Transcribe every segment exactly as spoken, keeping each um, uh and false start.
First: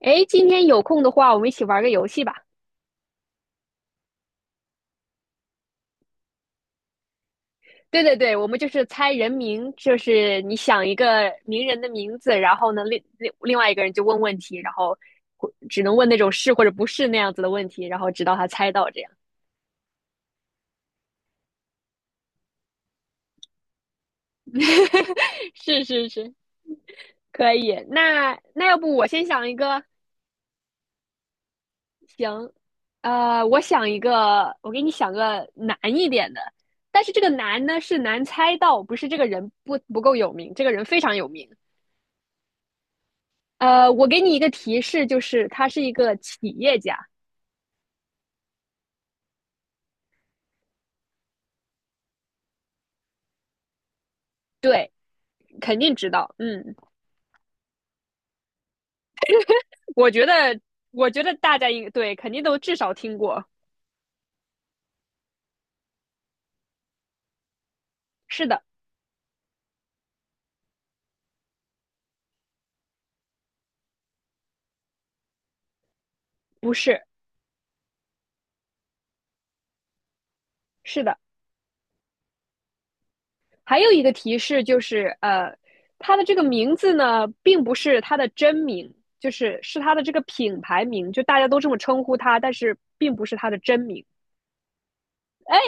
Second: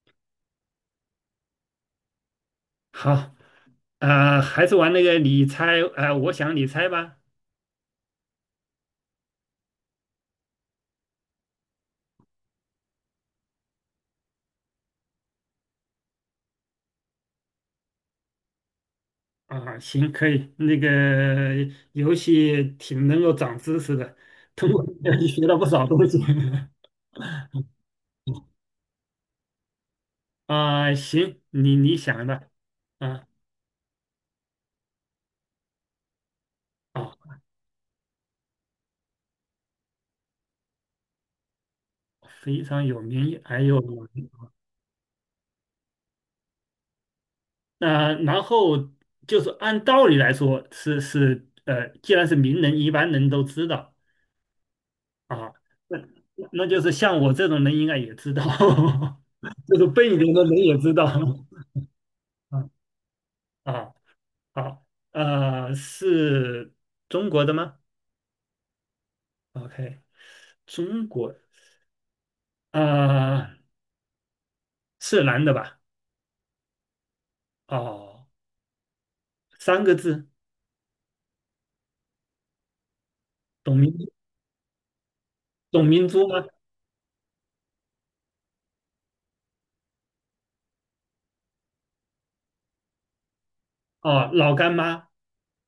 哎，今天有空的话，我们一起玩个游戏吧。好，呃，还是玩那个你猜，呃，我想你猜吧。对对对，我们就是猜人名，就是你想一个名人的名字，然后呢，另另另外一个人就问问题，然后或只能问那种是或者不是那样子的问题，然后直到他猜到这样。啊，行，可以。那个游戏挺能够长知识的，通过这个游戏学 到不是少东是西。是，可以。那 那要不我先想一个，啊，行，你你想吧。能？啊呃，我想一个，我给你想个难一点的，但啊，是这个难呢是难猜到，不是这个人不不够有名，这个人非常有名。非常有名。还有，呃，我给你一个提示，就是他是一个企业家，那、然后就是按道理来说是是，呃，既然是名人，一般人都知道。对，啊，肯定那知道。那那嗯，就是像我这种人应该也知道，就是笨我一觉点得，的人也知道。我觉得大家应对肯定都 至少听过。啊啊啊，呃，是中国的吗是的，？OK,中国，啊是男的吧？不是，哦，三个字，是的。董还有明一个提示就是，呃，董明他的珠这个吗？名字呢，并不是他的真名，就是是他的这个品牌名，就大家都这么称呼他，但是并不是他的真名。哦，老干妈。哎，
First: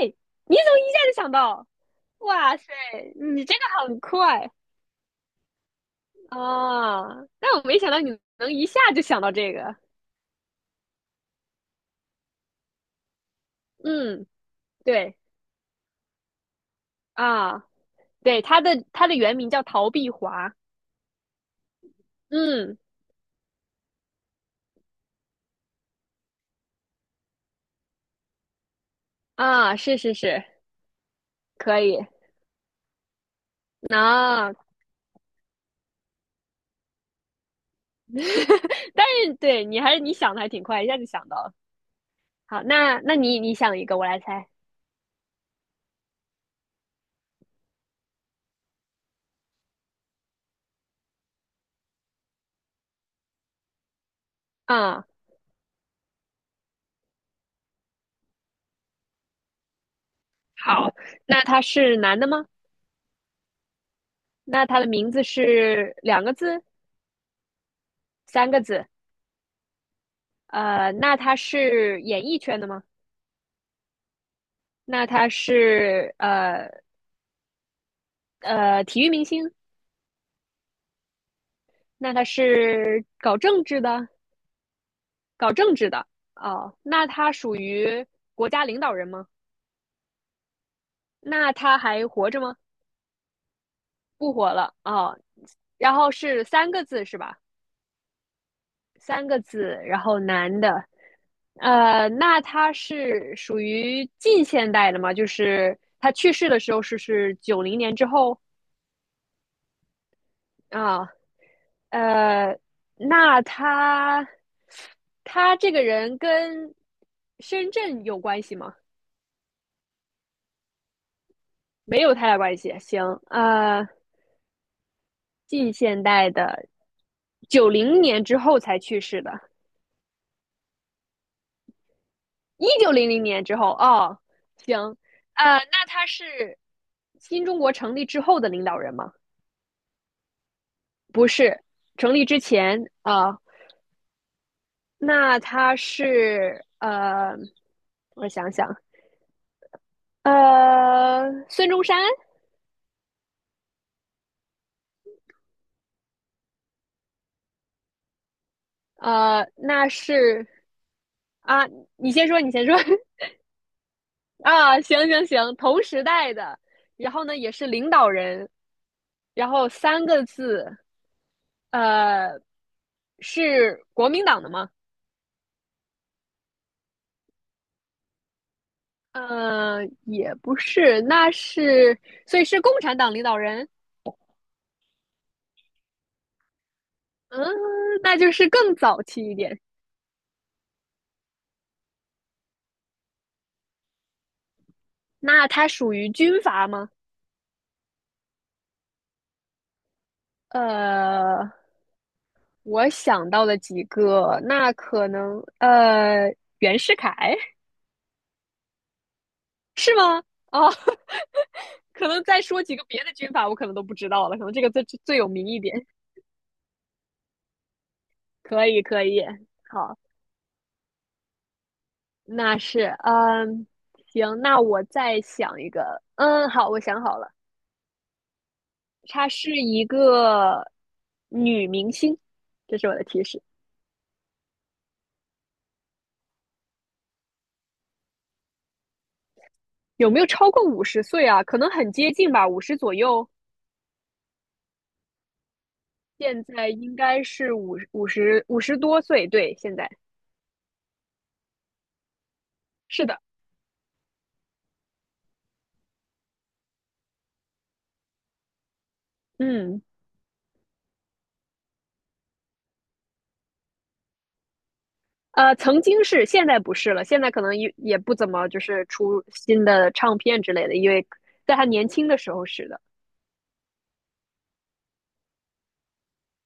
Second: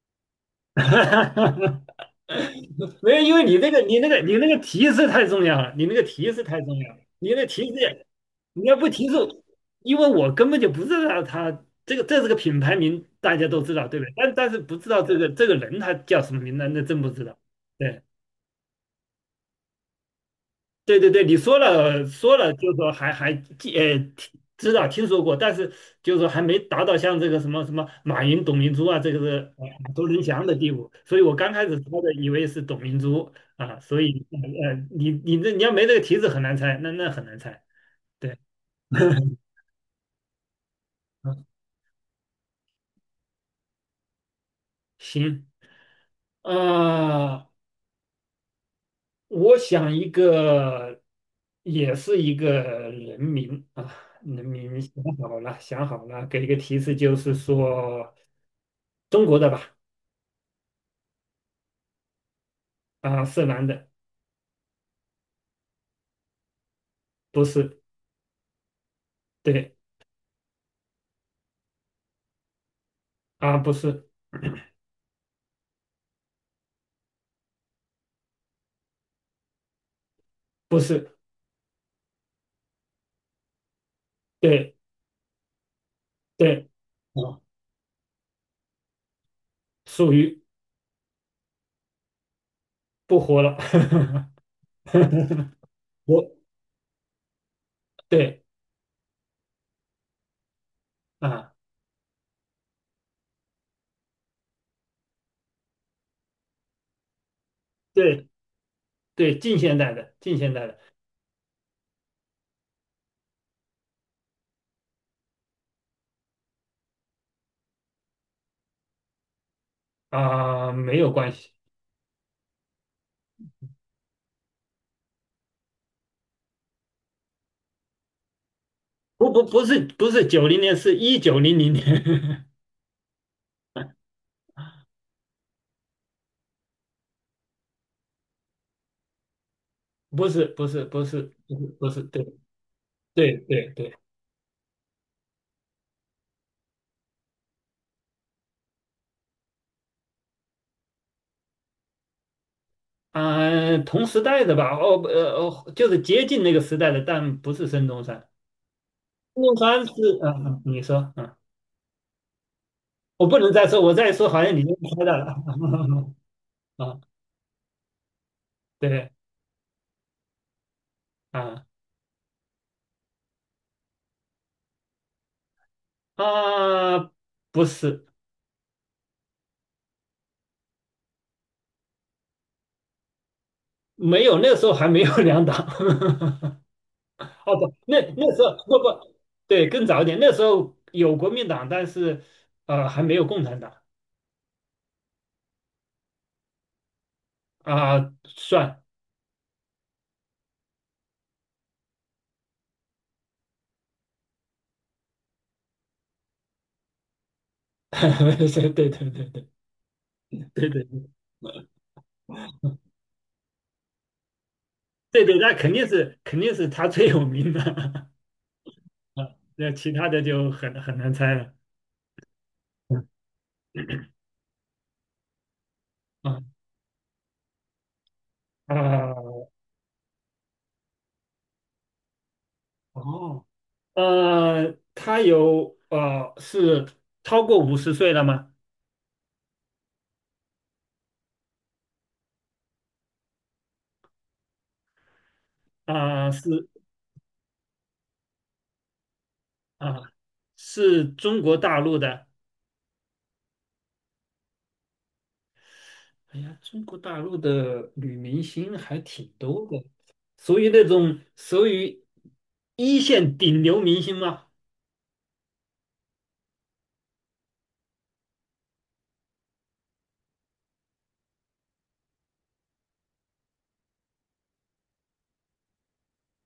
你怎么一下就想到？哇塞，没有，因为你这你个那个你很那个你那快！个提示太重要了，你那个提示太重要了，啊，你那个但提我没想到示你能你一要下不就提示，想到这个。因为我根本就不知道他这个这是个品牌名，大家都知道，对不对？嗯，但但是不知道这对个这个人他叫什么名，那那真不知道。啊，对对，他的他的原名叫陶碧华。对对对，你说了说了，就是嗯说还还记呃听知道听说过，但是就是说还没达到像这个什么什么马云、董明珠啊，这个是呃啊，耳是熟是能是，详的地步。所以我刚开始可猜以的以为是董明珠啊，所以啊。呃你你这你要没这个提示很难猜，那那很难猜。对，但是 对你还是你想的还挺快，一下就想到了。好，那那你你想一个，我来猜。行。啊、我想一个，也是一个人名啊，人名想啊，好了，想好了，给一个提示，就是说中国的吧，好，那他是男的吗？啊，是男的，那他的名字是两个字、不是，三个字？对，呃，那他是演艺圈的吗？啊，不是，那他是呃呃体育明星？不是，那他是搞政治的，对，搞政治的对，哦。那啊，他属于国家领导人吗？属于那他还活着吗？不活了，不活了哦。然后我，是三个字是吧？对，三个字，然后男的，啊，呃，那他是属于近现代的吗？就是他去世的时候是是九零年之对，后对，近现代的，近现代的，啊，呃，那他他这个人跟深圳有关系吗？啊，没有关系，没有太大关系。行，呃，近现代的，九零年之后才去世不的，不不是不是九零年，是一九零零年。一九零零年之后。哦，行，呃，那他是新中国成立之后的领导人吗？不是不是不是不不是，是不是，成对立之前啊、对呃对对，那他是呃，我想想，呃，孙中山，啊、同时代的吧，哦呃哦，就是接近那个时代的，但不是孙中山。孙呃，中山那是，嗯、是嗯你说，嗯，啊，你先说，你先说 我 不能再说，我再说好像你就啊，行猜到了，行行，同时代的。啊，然后呢，也是领导人。对，然后三个字，啊呃，是国民党的吗？啊，不是，呃，也不是，那是，所以是共产党领导人。没有，那时候还没有两党，嗯，哦不，那那就那时是候更不早不，期一点。对，更早一点，那时候有国民党，但是呃还没有共产党那它属于军阀吗？啊、算，呃，我想到了几个，那可能呃，袁世凯 对对对对。是吗？对哦，对对 可能再说几个别的军阀，我可能都不知道了，可能这个最最对有对，名那一肯定点。是肯定是他最有名的 可以，可 以，啊，那其好，他的就很很难猜了。那是，嗯嗯，行，那我再想一个。嗯，啊好，我想好了，她啊是一个女明星，这是我的提示。哦呃，他有呃是超过五十岁了吗？有没有超过五十岁啊？可能很接近吧，五十左右。啊现是在应该是五五十五十多岁，对，现在啊是中国大陆的。是的，哎呀，中国大陆的女明星还挺多嗯，的，属于那种属于一线顶流明星吗？呃，曾经是，现在不是了，现在可能也也不怎么就是出新的唱片之类的，因为在他年轻的时候是的，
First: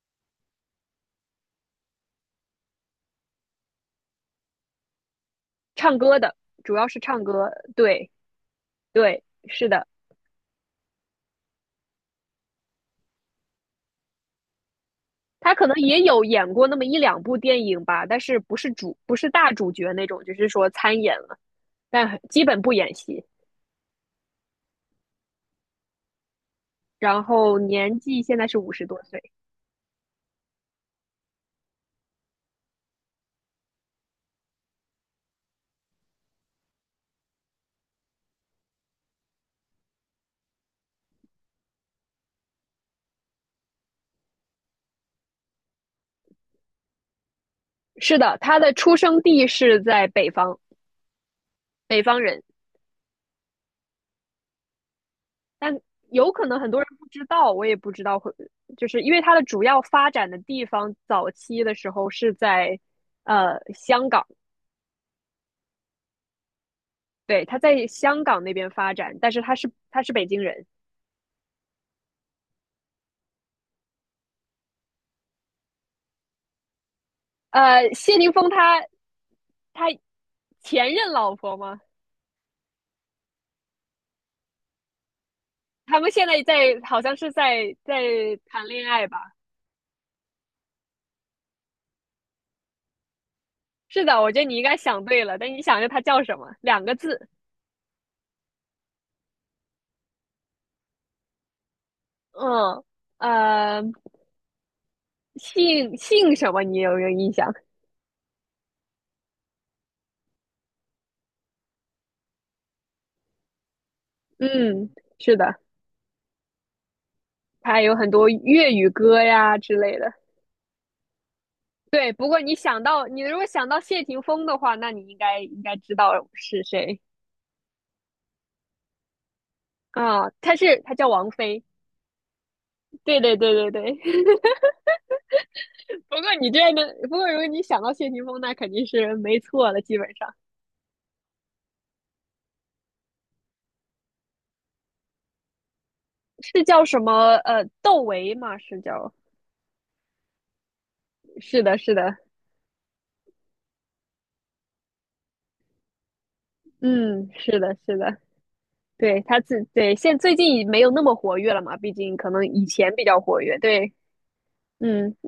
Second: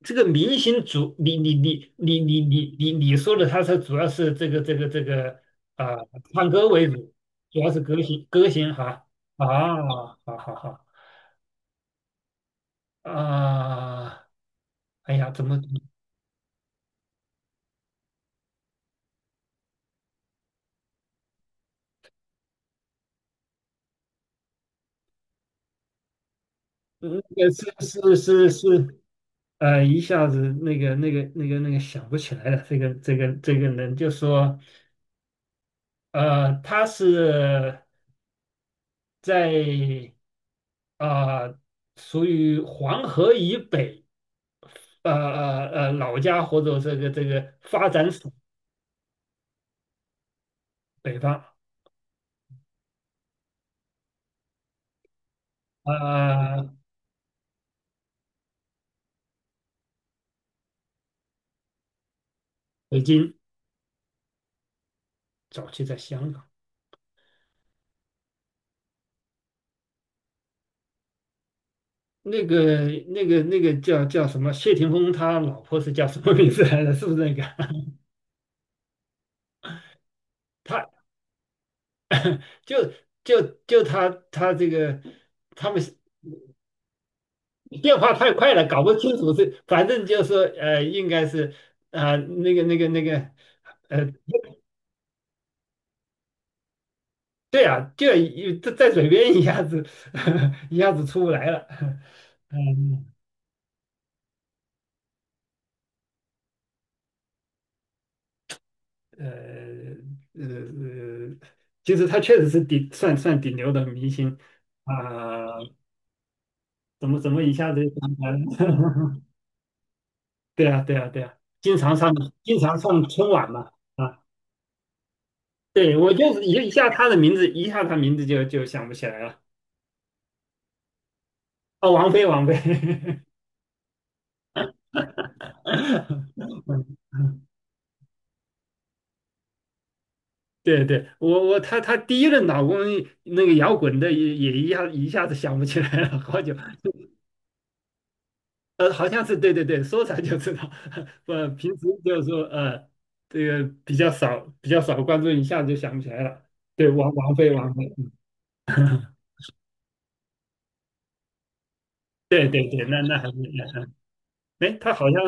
这个明星主，你你你你你你你你说的，他是主要是这个这个这个啊、唱歌的，唱歌主为要是主，唱歌，主要是歌对。星歌星哈对，是啊，的，好好好啊，哎呀，怎他么可能嗯也有演过那么一两部电影吧，但是不是主，不是大主角那种，就是说参演了，但很基本不演戏。那然个后是年是纪现在是是五十是多岁，呃，一下子那个那个那个那个想不起来了，这个这个这个人就说呃，他是在啊、属于黄河以北。呃呃呃老家或者这个这个发展是史的，他的出生地是在北方，北方，北方人，但有可能很呃，多人不知道，我也不知道会，就是因为他的主要发展的地方，早期的时候是在北京，呃香港，早期在香港。对，他在香港那边发展，但是他是他是北京人。那个那个那个叫叫什么？谢霆锋他老婆是叫什么名字来着？是不是那个？呃，谢霆锋他他前 他任老婆吗？就就就他他这个他们他们现在在好像是在变在化太快了，谈搞恋不爱清楚吧？是，反正就是说呃，应该是啊、那个那个那个呃，是的，我觉得你应该想对了，但你想一下他叫什么？两个字，对啊，就一在在嘴边一下子 一下子出不来了，嗯嗯。呃，姓姓什么？你有没有印象？呃呃，呃其实他确实是顶算算顶流的明星嗯，是啊、的，怎么怎么一下子他就有想很起多来了 粤语歌呀之类的。对啊对啊对啊，经常上对，不过你经常想到上你春如果晚想嘛到谢霆啊，锋的话，那你应该应该知对我道就是一是一下谁他的名字，一下他名字就就想不起来了。啊？他是他叫王菲。哦，王菲王菲，对对对对对，不过 你这样的，不过如嗯果你想到谢霆锋，那肯定是没错了。基本上对对，我我他他第一任老公那个摇滚的也也一下一下子想不起来了，好久。是叫什么呃窦唯吗？是呃，好叫像是对对对，说出来就知道。我是平的，时是的，就是说，呃，这个比较少，比较少关注，一下子就想不起来了。对，王嗯，王菲，是王的，菲，是嗯，的，对，他自对，现最近已没有那么活跃了嘛，毕竟可能对以对对，前那比那较还活跃，是，对，哎，她好嗯，像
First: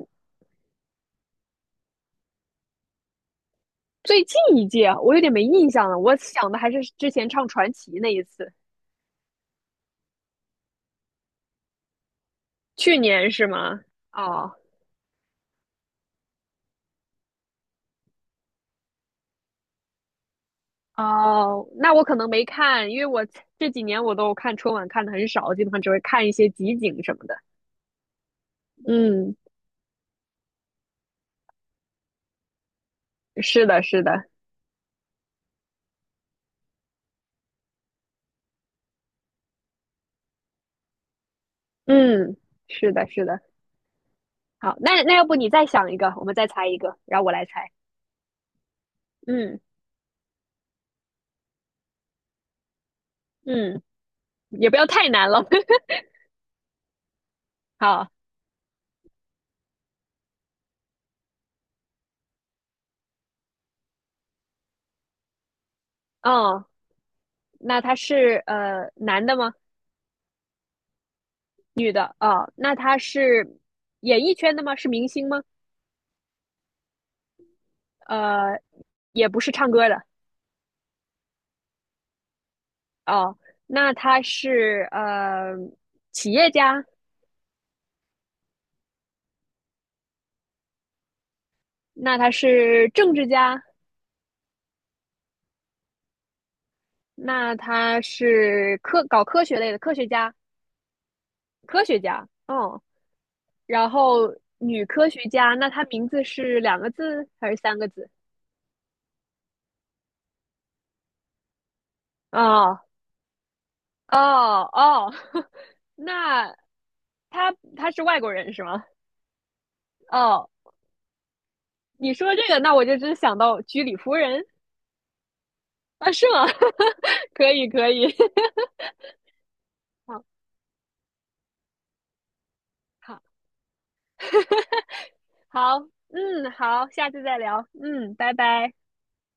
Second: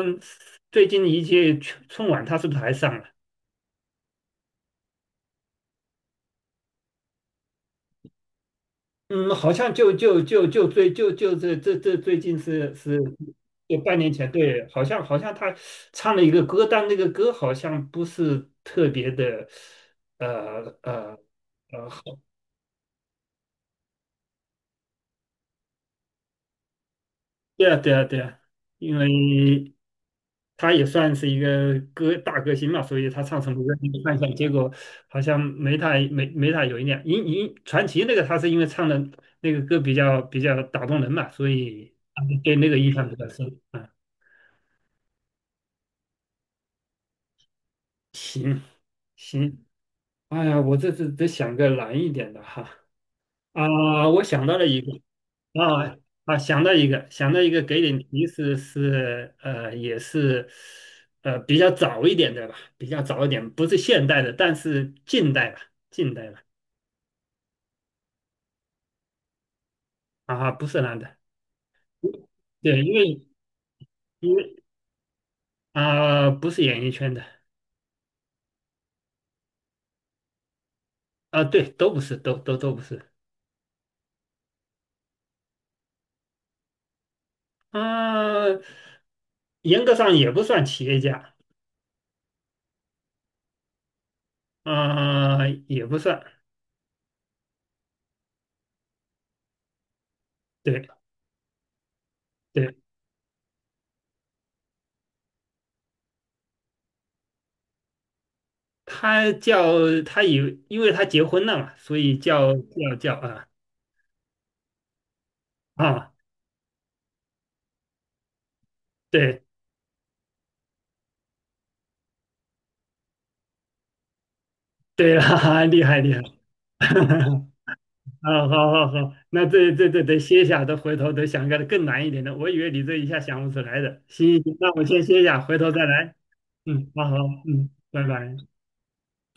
最近一届春春晚，她是不是还上了？最近一届啊我有点没印象了，我想的还是之前唱传奇那一次，嗯，好像就就就就最就就这这这最近是是，去年是就吗？半年前，哦对，好像好像他唱了一个歌，但那个歌好像不是特别的，呃呃哦，那呃。我可能没看，因为我这几年我都看春晚看的很少，基本上只会看一些集锦什么的。对啊，对啊，对啊，因嗯，为他也算是一个歌大歌星嘛，所以他唱什么是歌的，是你看一的，下，结果好像没太没没太有一点。因因传奇那个他是因为唱的那个歌比较比较打动人嘛，所以他就嗯，对那个印是象的，比是较的。深啊。好，那那要不你再想一个，我们再猜一个，然后我来猜。行嗯行，哎呀，我这次得想个难一点的哈嗯，啊，我想到了也不一要个，太难了。啊啊，想到一个，想到一个，给点好，提示是，呃，也是，呃，比较早一点的吧，比较早一点，不是现代的，但是近代吧，近代吧，哦，那他是呃男的吗？啊，不是男的，女的？哦，那对，因他为是演艺因圈为的吗？是明星吗？啊，不是演艺圈的，呃，也不是唱歌的。啊，对，都不是，都都都不是，哦，那他是呃企业家？啊，严格上也不算企业家，那他是政治家？啊，也不算，那他是科搞科学类的科学家？对科学家？对，哦，然后女科学家，那她名字是两个字还是三个字？他叫他以，因为他结婚了嘛，所以叫哦叫叫啊。哦哦，啊那她她是外国人是吗？对哦，你说这个，那我就真想到居里夫人对啦，厉害啊，厉害，是吗？可以可以，啊，好好好，那这这这 得好歇下，得回头得想个更难一点的，我以为你这一下好想不出来的，行行行，那我先歇下，回头好，再来，嗯，好，嗯，好下好，次再聊，嗯，拜嗯，拜拜。拜。